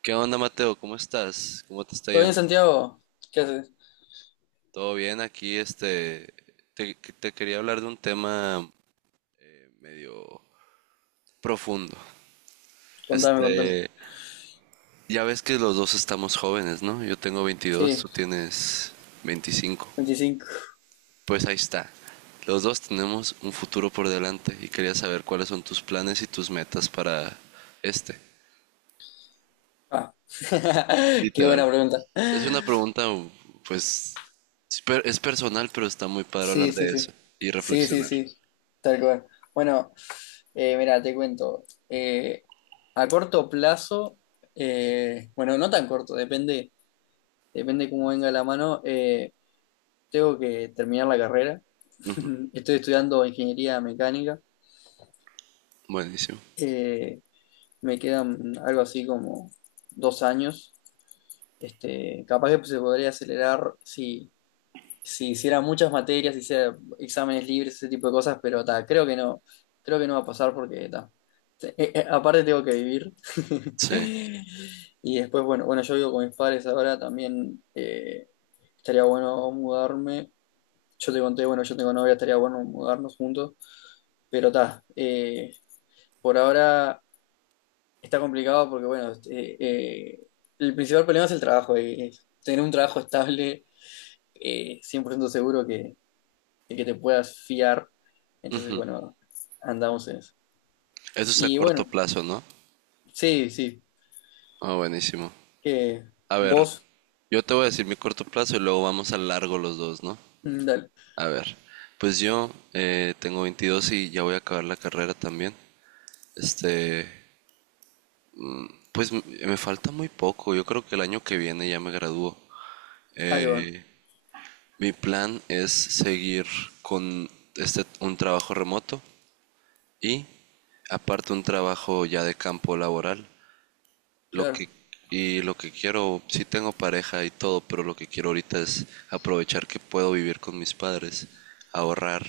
¿Qué onda, Mateo? ¿Cómo estás? ¿Cómo te está ¿Todo bien, yendo? Santiago? ¿Qué haces? ¿Todo bien? Aquí, te quería hablar de un tema medio profundo. Contame, contame. Este, ya ves que los dos estamos jóvenes, ¿no? Yo tengo 22, Sí, tú tienes 25. 25. Pues ahí está. Los dos tenemos un futuro por delante y quería saber cuáles son tus planes y tus metas para este. Ah. Qué buena Literal. pregunta. Es una pregunta, pues, es personal, pero está muy padre hablar Sí, sí, de eso sí. y Sí, sí, reflexionar. sí. Tal cual. Bueno, mira, te cuento. Eh, a corto plazo, bueno, no tan corto, depende cómo venga la mano. Tengo que terminar la carrera. Estoy estudiando ingeniería mecánica. Buenísimo. Eh, Me quedan algo así como 2 años. Este, capaz que se podría acelerar si hiciera muchas materias, si hiciera exámenes libres, ese tipo de cosas, pero ta, creo que no, va a pasar porque ta, aparte tengo que vivir. Sí. Y después, bueno, yo vivo con mis padres ahora, también estaría bueno mudarme. Yo te conté, bueno, yo tengo novia, estaría bueno mudarnos juntos, pero ta, por ahora está complicado porque, bueno, eh, el principal problema es el trabajo, y es tener un trabajo estable 100% seguro, de que te puedas fiar. Entonces, bueno, andamos en eso. Eso es a Y corto bueno, plazo, ¿no? sí, sí. Ah, buenísimo. Que A ver, vos, yo te voy a decir mi corto plazo y luego vamos a largo los dos, ¿no? mm, dale. A ver, pues yo tengo 22 y ya voy a acabar la carrera también. Este, pues me falta muy poco. Yo creo que el año que viene ya me gradúo. Ah, qué bueno. Eh, Mi plan es seguir con un trabajo remoto y aparte un trabajo ya de campo laboral lo Claro. que, y lo que quiero, sí tengo pareja y todo, pero lo que quiero ahorita es aprovechar que puedo vivir con mis padres, ahorrar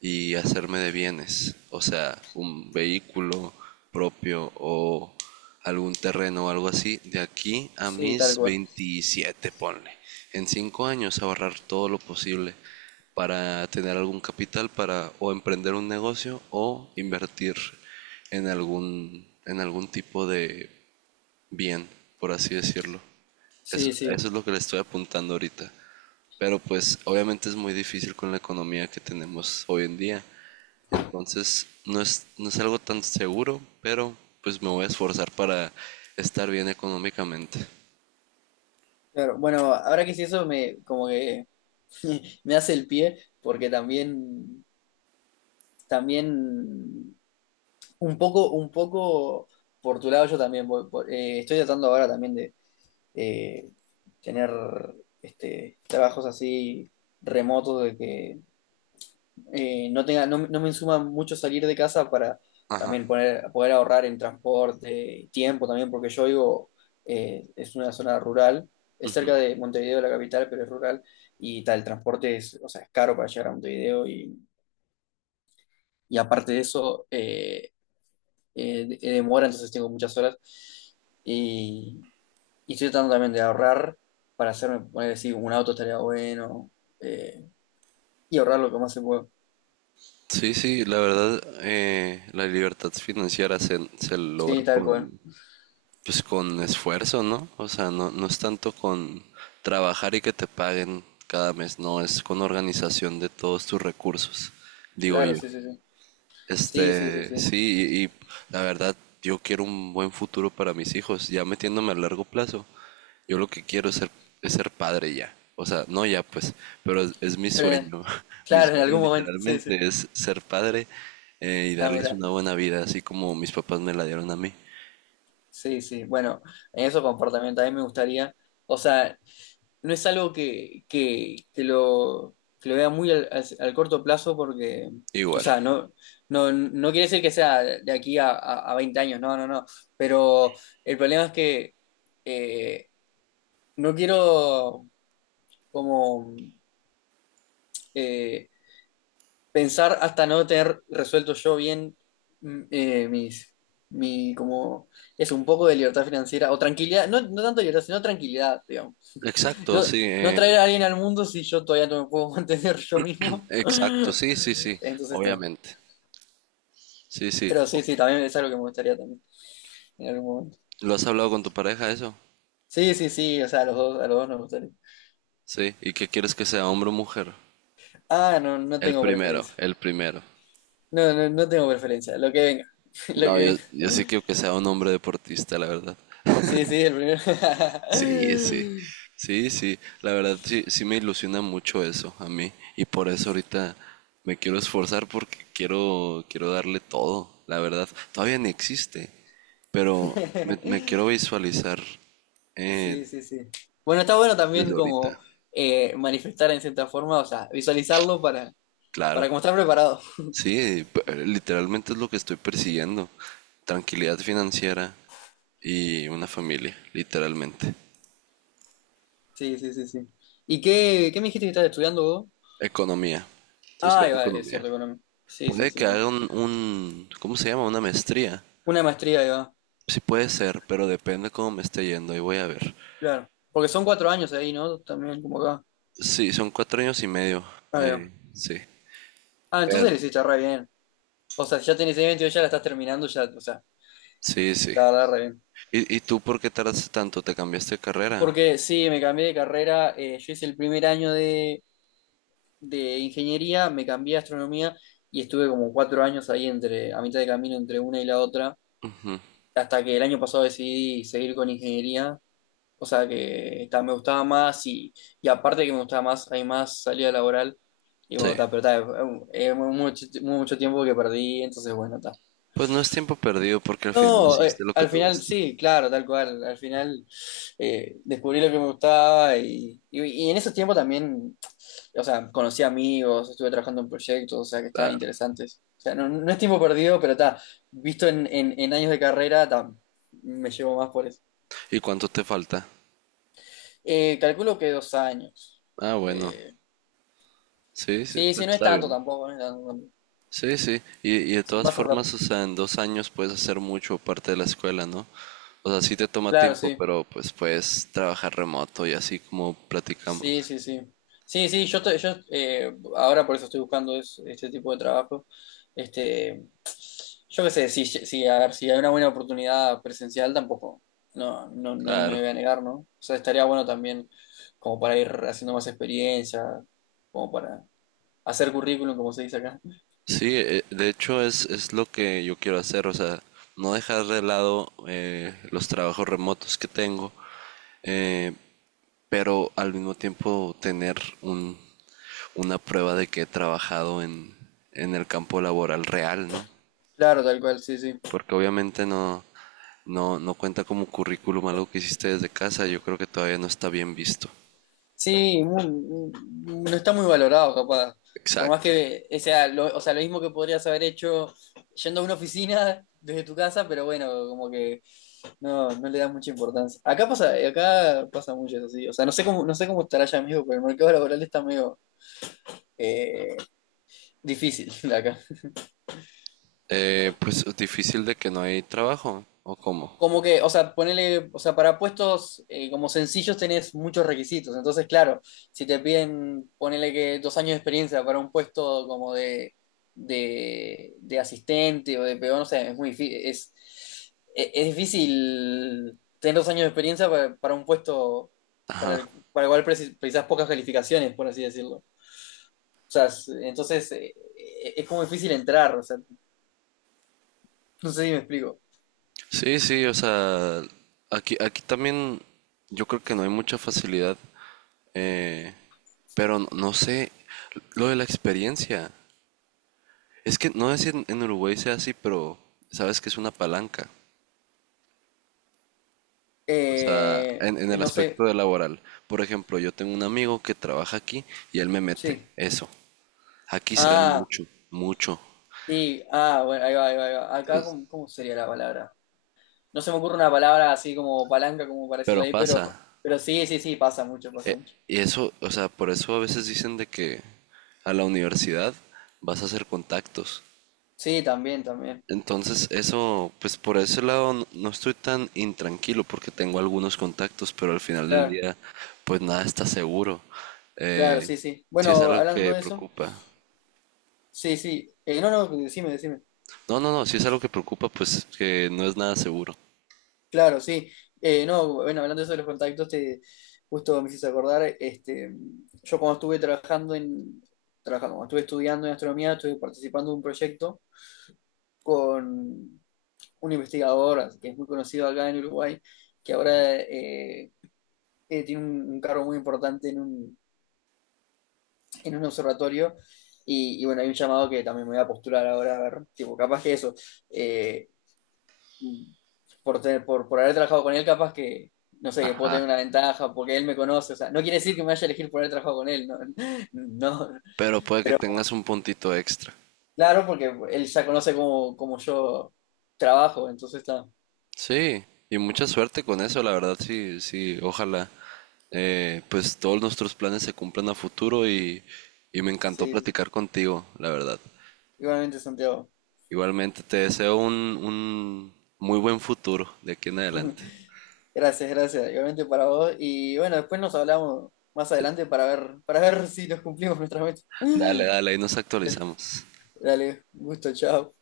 y hacerme de bienes, o sea, un vehículo propio o algún terreno o algo así, de aquí a Sí, tal mis cual. 27 ponle. En 5 años ahorrar todo lo posible para tener algún capital para o emprender un negocio o invertir en algún, tipo de bien, por así decirlo. Es- Sí, sí. eso es lo que le estoy apuntando ahorita. Pero pues obviamente es muy difícil con la economía que tenemos hoy en día. Entonces no es, algo tan seguro, pero pues me voy a esforzar para estar bien económicamente. Claro. Bueno, ahora que sí eso me como que me hace el pie, porque también, un poco por tu lado yo también estoy tratando ahora también de, eh, tener trabajos así remotos de que no tenga, no, no me insuma mucho salir de casa para Ajá. también poder ahorrar en transporte y tiempo también, porque yo digo, es una zona rural, es cerca de Montevideo, la capital, pero es rural, y tal, el transporte es, o sea, es caro para llegar a Montevideo, y aparte de eso, demora, entonces tengo muchas horas. Y, Y estoy tratando también de ahorrar para hacerme, poner decir, un auto estaría bueno. eh, y ahorrar lo que más se pueda. Sí, sí, la verdad, la libertad financiera se logra Sí, tal cual. con, pues, con esfuerzo, ¿no? O sea, no, no es tanto con trabajar y que te paguen cada mes, no, es con organización de todos tus recursos, digo Claro, yo. sí, sí, sí. Sí, sí, sí, sí. Sí, y la verdad, yo quiero un buen futuro para mis hijos, ya metiéndome a largo plazo. Yo lo que quiero es ser, padre ya. O sea, no ya pues, pero es mi Pero, sueño. Mi claro, en sueño algún momento. Sí, sí. literalmente es ser padre y Ah, darles mira. una buena vida, así como mis papás me la dieron a mí. Sí, sí. Bueno, en eso comportamiento a mí me gustaría. O sea, no es algo que, que lo vea muy al corto plazo porque. O Igual. sea, no, no, no quiere decir que sea de aquí a, a 20 años, no, no, no. Pero el problema es que eh, no quiero como eh, pensar hasta no tener resuelto yo bien, mm, eh, mis, mi como es un poco de libertad financiera o tranquilidad, no, no tanto libertad, sino tranquilidad, digamos. Exacto, No, sí, no traer a alguien al mundo si yo todavía no me puedo mantener yo mismo. exacto, sí, sí, sí, Entonces está. obviamente. Sí, sí. Pero sí, sí, también es algo que me gustaría también en algún momento. ¿Lo has hablado con tu pareja eso? Sí, sí, sí, o sea, a los dos nos gustaría. Sí. ¿Y qué quieres que sea, hombre o mujer? Ah, no, no El tengo primero, preferencia. el primero. No, no, no tengo preferencia. Lo que venga. Lo No, yo, que yo sí venga. quiero que sea un hombre deportista, la verdad. Sí, sí, el primero. Sí, sí. Sí, sí. La verdad, sí, sí me ilusiona mucho eso a mí. Y por eso ahorita me quiero esforzar porque quiero, quiero darle todo, la verdad. Todavía ni existe, pero me, quiero visualizar eh, Sí, sí, sí. Bueno, está bueno desde también ahorita. como manifestar en cierta forma, o sea, visualizarlo para, Claro. para como estar preparado. Sí, literalmente es lo que estoy persiguiendo. Tranquilidad financiera y una familia, literalmente. Sí, sí, sí, sí. ¿Y qué me dijiste que estás estudiando vos? Economía. Estoy Ah, ahí estudiando va, es economía. cierto, Colombia. Sí, sí, Puede que sí, sí. haga ¿cómo se llama? Una maestría. Una maestría, ahí va. Sí puede ser, pero depende cómo me esté yendo. Y voy a ver. Claro. Porque son 4 años ahí, ¿no? También como acá. Sí, son cuatro años y medio. Ahí va. Sí. Ah, entonces Pero- le hiciste re bien. O sea, si ya tenés 22, ya la estás terminando, ya, o sea, sí, sí. la verdad, re bien. ¿Y tú por qué tardaste tanto? ¿Te cambiaste de carrera? Porque sí, me cambié de carrera, yo hice el primer año de ingeniería, me cambié a astronomía y estuve como 4 años ahí entre, a mitad de camino entre una y la otra, hasta que el año pasado decidí seguir con ingeniería, o sea que ta, me gustaba más, y aparte de que me gustaba más, hay más salida laboral y Sí. bueno, ta, pero ta, es mucho, mucho tiempo que perdí, entonces bueno, está. Pues no es tiempo perdido porque al final No, decidiste lo que al te final gusta. sí, claro, tal cual. Al final descubrí lo que me gustaba, y en esos tiempos también, o sea, conocí amigos, estuve trabajando en proyectos, o sea, que estaban Claro. interesantes. O sea, no, no es tiempo perdido, pero está, visto en años de carrera, ta, me llevo más por eso. ¿Y cuánto te falta? Calculo que 2 años. Ah, bueno. Eh, Sí, sí, sí, sí, pues no es está tanto bien. tampoco, no es tanto tampoco. Sí, sí. Y de todas Pasa rápido. formas, o sea, en dos años puedes hacer mucho parte de la escuela, ¿no? O sea, sí te toma Claro, tiempo, sí. pero pues puedes trabajar remoto y así como platicamos. Sí, sí, sí. Sí, sí, yo, ahora por eso estoy buscando este tipo de trabajo. Este, yo qué sé, si, a ver, si hay una buena oportunidad presencial, tampoco, no, no, no Claro. me voy a negar, ¿no? O sea, estaría bueno también como para ir haciendo más experiencia, como para hacer currículum, como se dice acá. Sí, de hecho es, lo que yo quiero hacer, o sea, no dejar de lado los trabajos remotos que tengo, eh, pero al mismo tiempo tener un, una prueba de que he trabajado en el campo laboral real, ¿no? Claro, tal cual, sí, sí. Porque obviamente no cuenta como currículum algo que hiciste desde casa, yo creo que todavía no está bien visto. Sí, no está muy valorado, capaz. Por más Exacto. que o sea lo mismo que podrías haber hecho yendo a una oficina desde tu casa, pero bueno, como que no, no le das mucha importancia. Acá pasa mucho eso, sí. O sea, no sé cómo, no sé cómo estará allá, amigo, pero el mercado laboral está medio eh, difícil acá. Pues difícil de que no hay trabajo, ¿o cómo? Como que, o sea, ponele, o sea, para puestos como sencillos tenés muchos requisitos. Entonces, claro, si te piden, ponele que 2 años de experiencia para un puesto como de, de asistente o de peón, o sea, es es difícil tener 2 años de experiencia para, un puesto para Ajá. el cual precisas pocas calificaciones, por así decirlo. O sea, es como difícil entrar, o sea, no sé si me explico. Sí, sí, o sea, aquí, también yo creo que no hay mucha facilidad, eh, pero no, no sé, lo de la experiencia. Es que no sé si en, Uruguay sea así, pero sabes que es una palanca. O sea, Eh, en el no aspecto sé, de laboral. Por ejemplo, yo tengo un amigo que trabaja aquí y él me mete. sí. Eso. Aquí se da Ah. mucho, mucho. Sí, ah, bueno, ahí va, ahí va, ahí va. Acá, Entonces, ¿cómo, sería la palabra? No se me ocurre una palabra así como palanca, como para pero decirla ahí, pero, pasa. Sí, sí, sí, pasa mucho, pasa Eh, mucho. y eso, o sea, por eso a veces dicen de que a la universidad vas a hacer contactos. Sí, también, también. Entonces, eso, pues por ese lado no estoy tan intranquilo porque tengo algunos contactos, pero al final del Claro, día, pues nada está seguro. claro, Eh, sí, sí. si es Bueno, algo hablando que de eso, preocupa. sí, sí. No, no, decime, decime. No, no, no, si es algo que preocupa, pues que no es nada seguro. Claro, sí. No, bueno, hablando de eso de los contactos, te, justo me hiciste acordar, yo cuando estuve cuando estuve estudiando en astronomía, estuve participando de un proyecto con un investigador que es muy conocido acá en Uruguay, que ahora tiene un, cargo muy importante en un observatorio. Y bueno, hay un llamado que también me voy a postular ahora, a ver, tipo, capaz que eso, eh, por haber trabajado con él, capaz que, no sé, que puedo Ajá. tener una ventaja porque él me conoce, o sea, no quiere decir que me vaya a elegir por haber trabajado con él, no, no, Pero puede que pero tengas un puntito extra. claro, porque él ya conoce cómo, yo trabajo, entonces está, Sí, y mucha suerte con eso, la verdad, sí, sí, ojalá. Pues todos nuestros planes se cumplan a futuro y me encantó sí, sí, sí. platicar contigo, la verdad. Igualmente Santiago. Igualmente, te deseo un, muy buen futuro de aquí en adelante. Gracias, gracias. Igualmente para vos. Y bueno, después nos hablamos más Sí. adelante para ver, si nos cumplimos nuestra meta. Dale, dale, ahí nos actualizamos. Dale, un gusto, chao.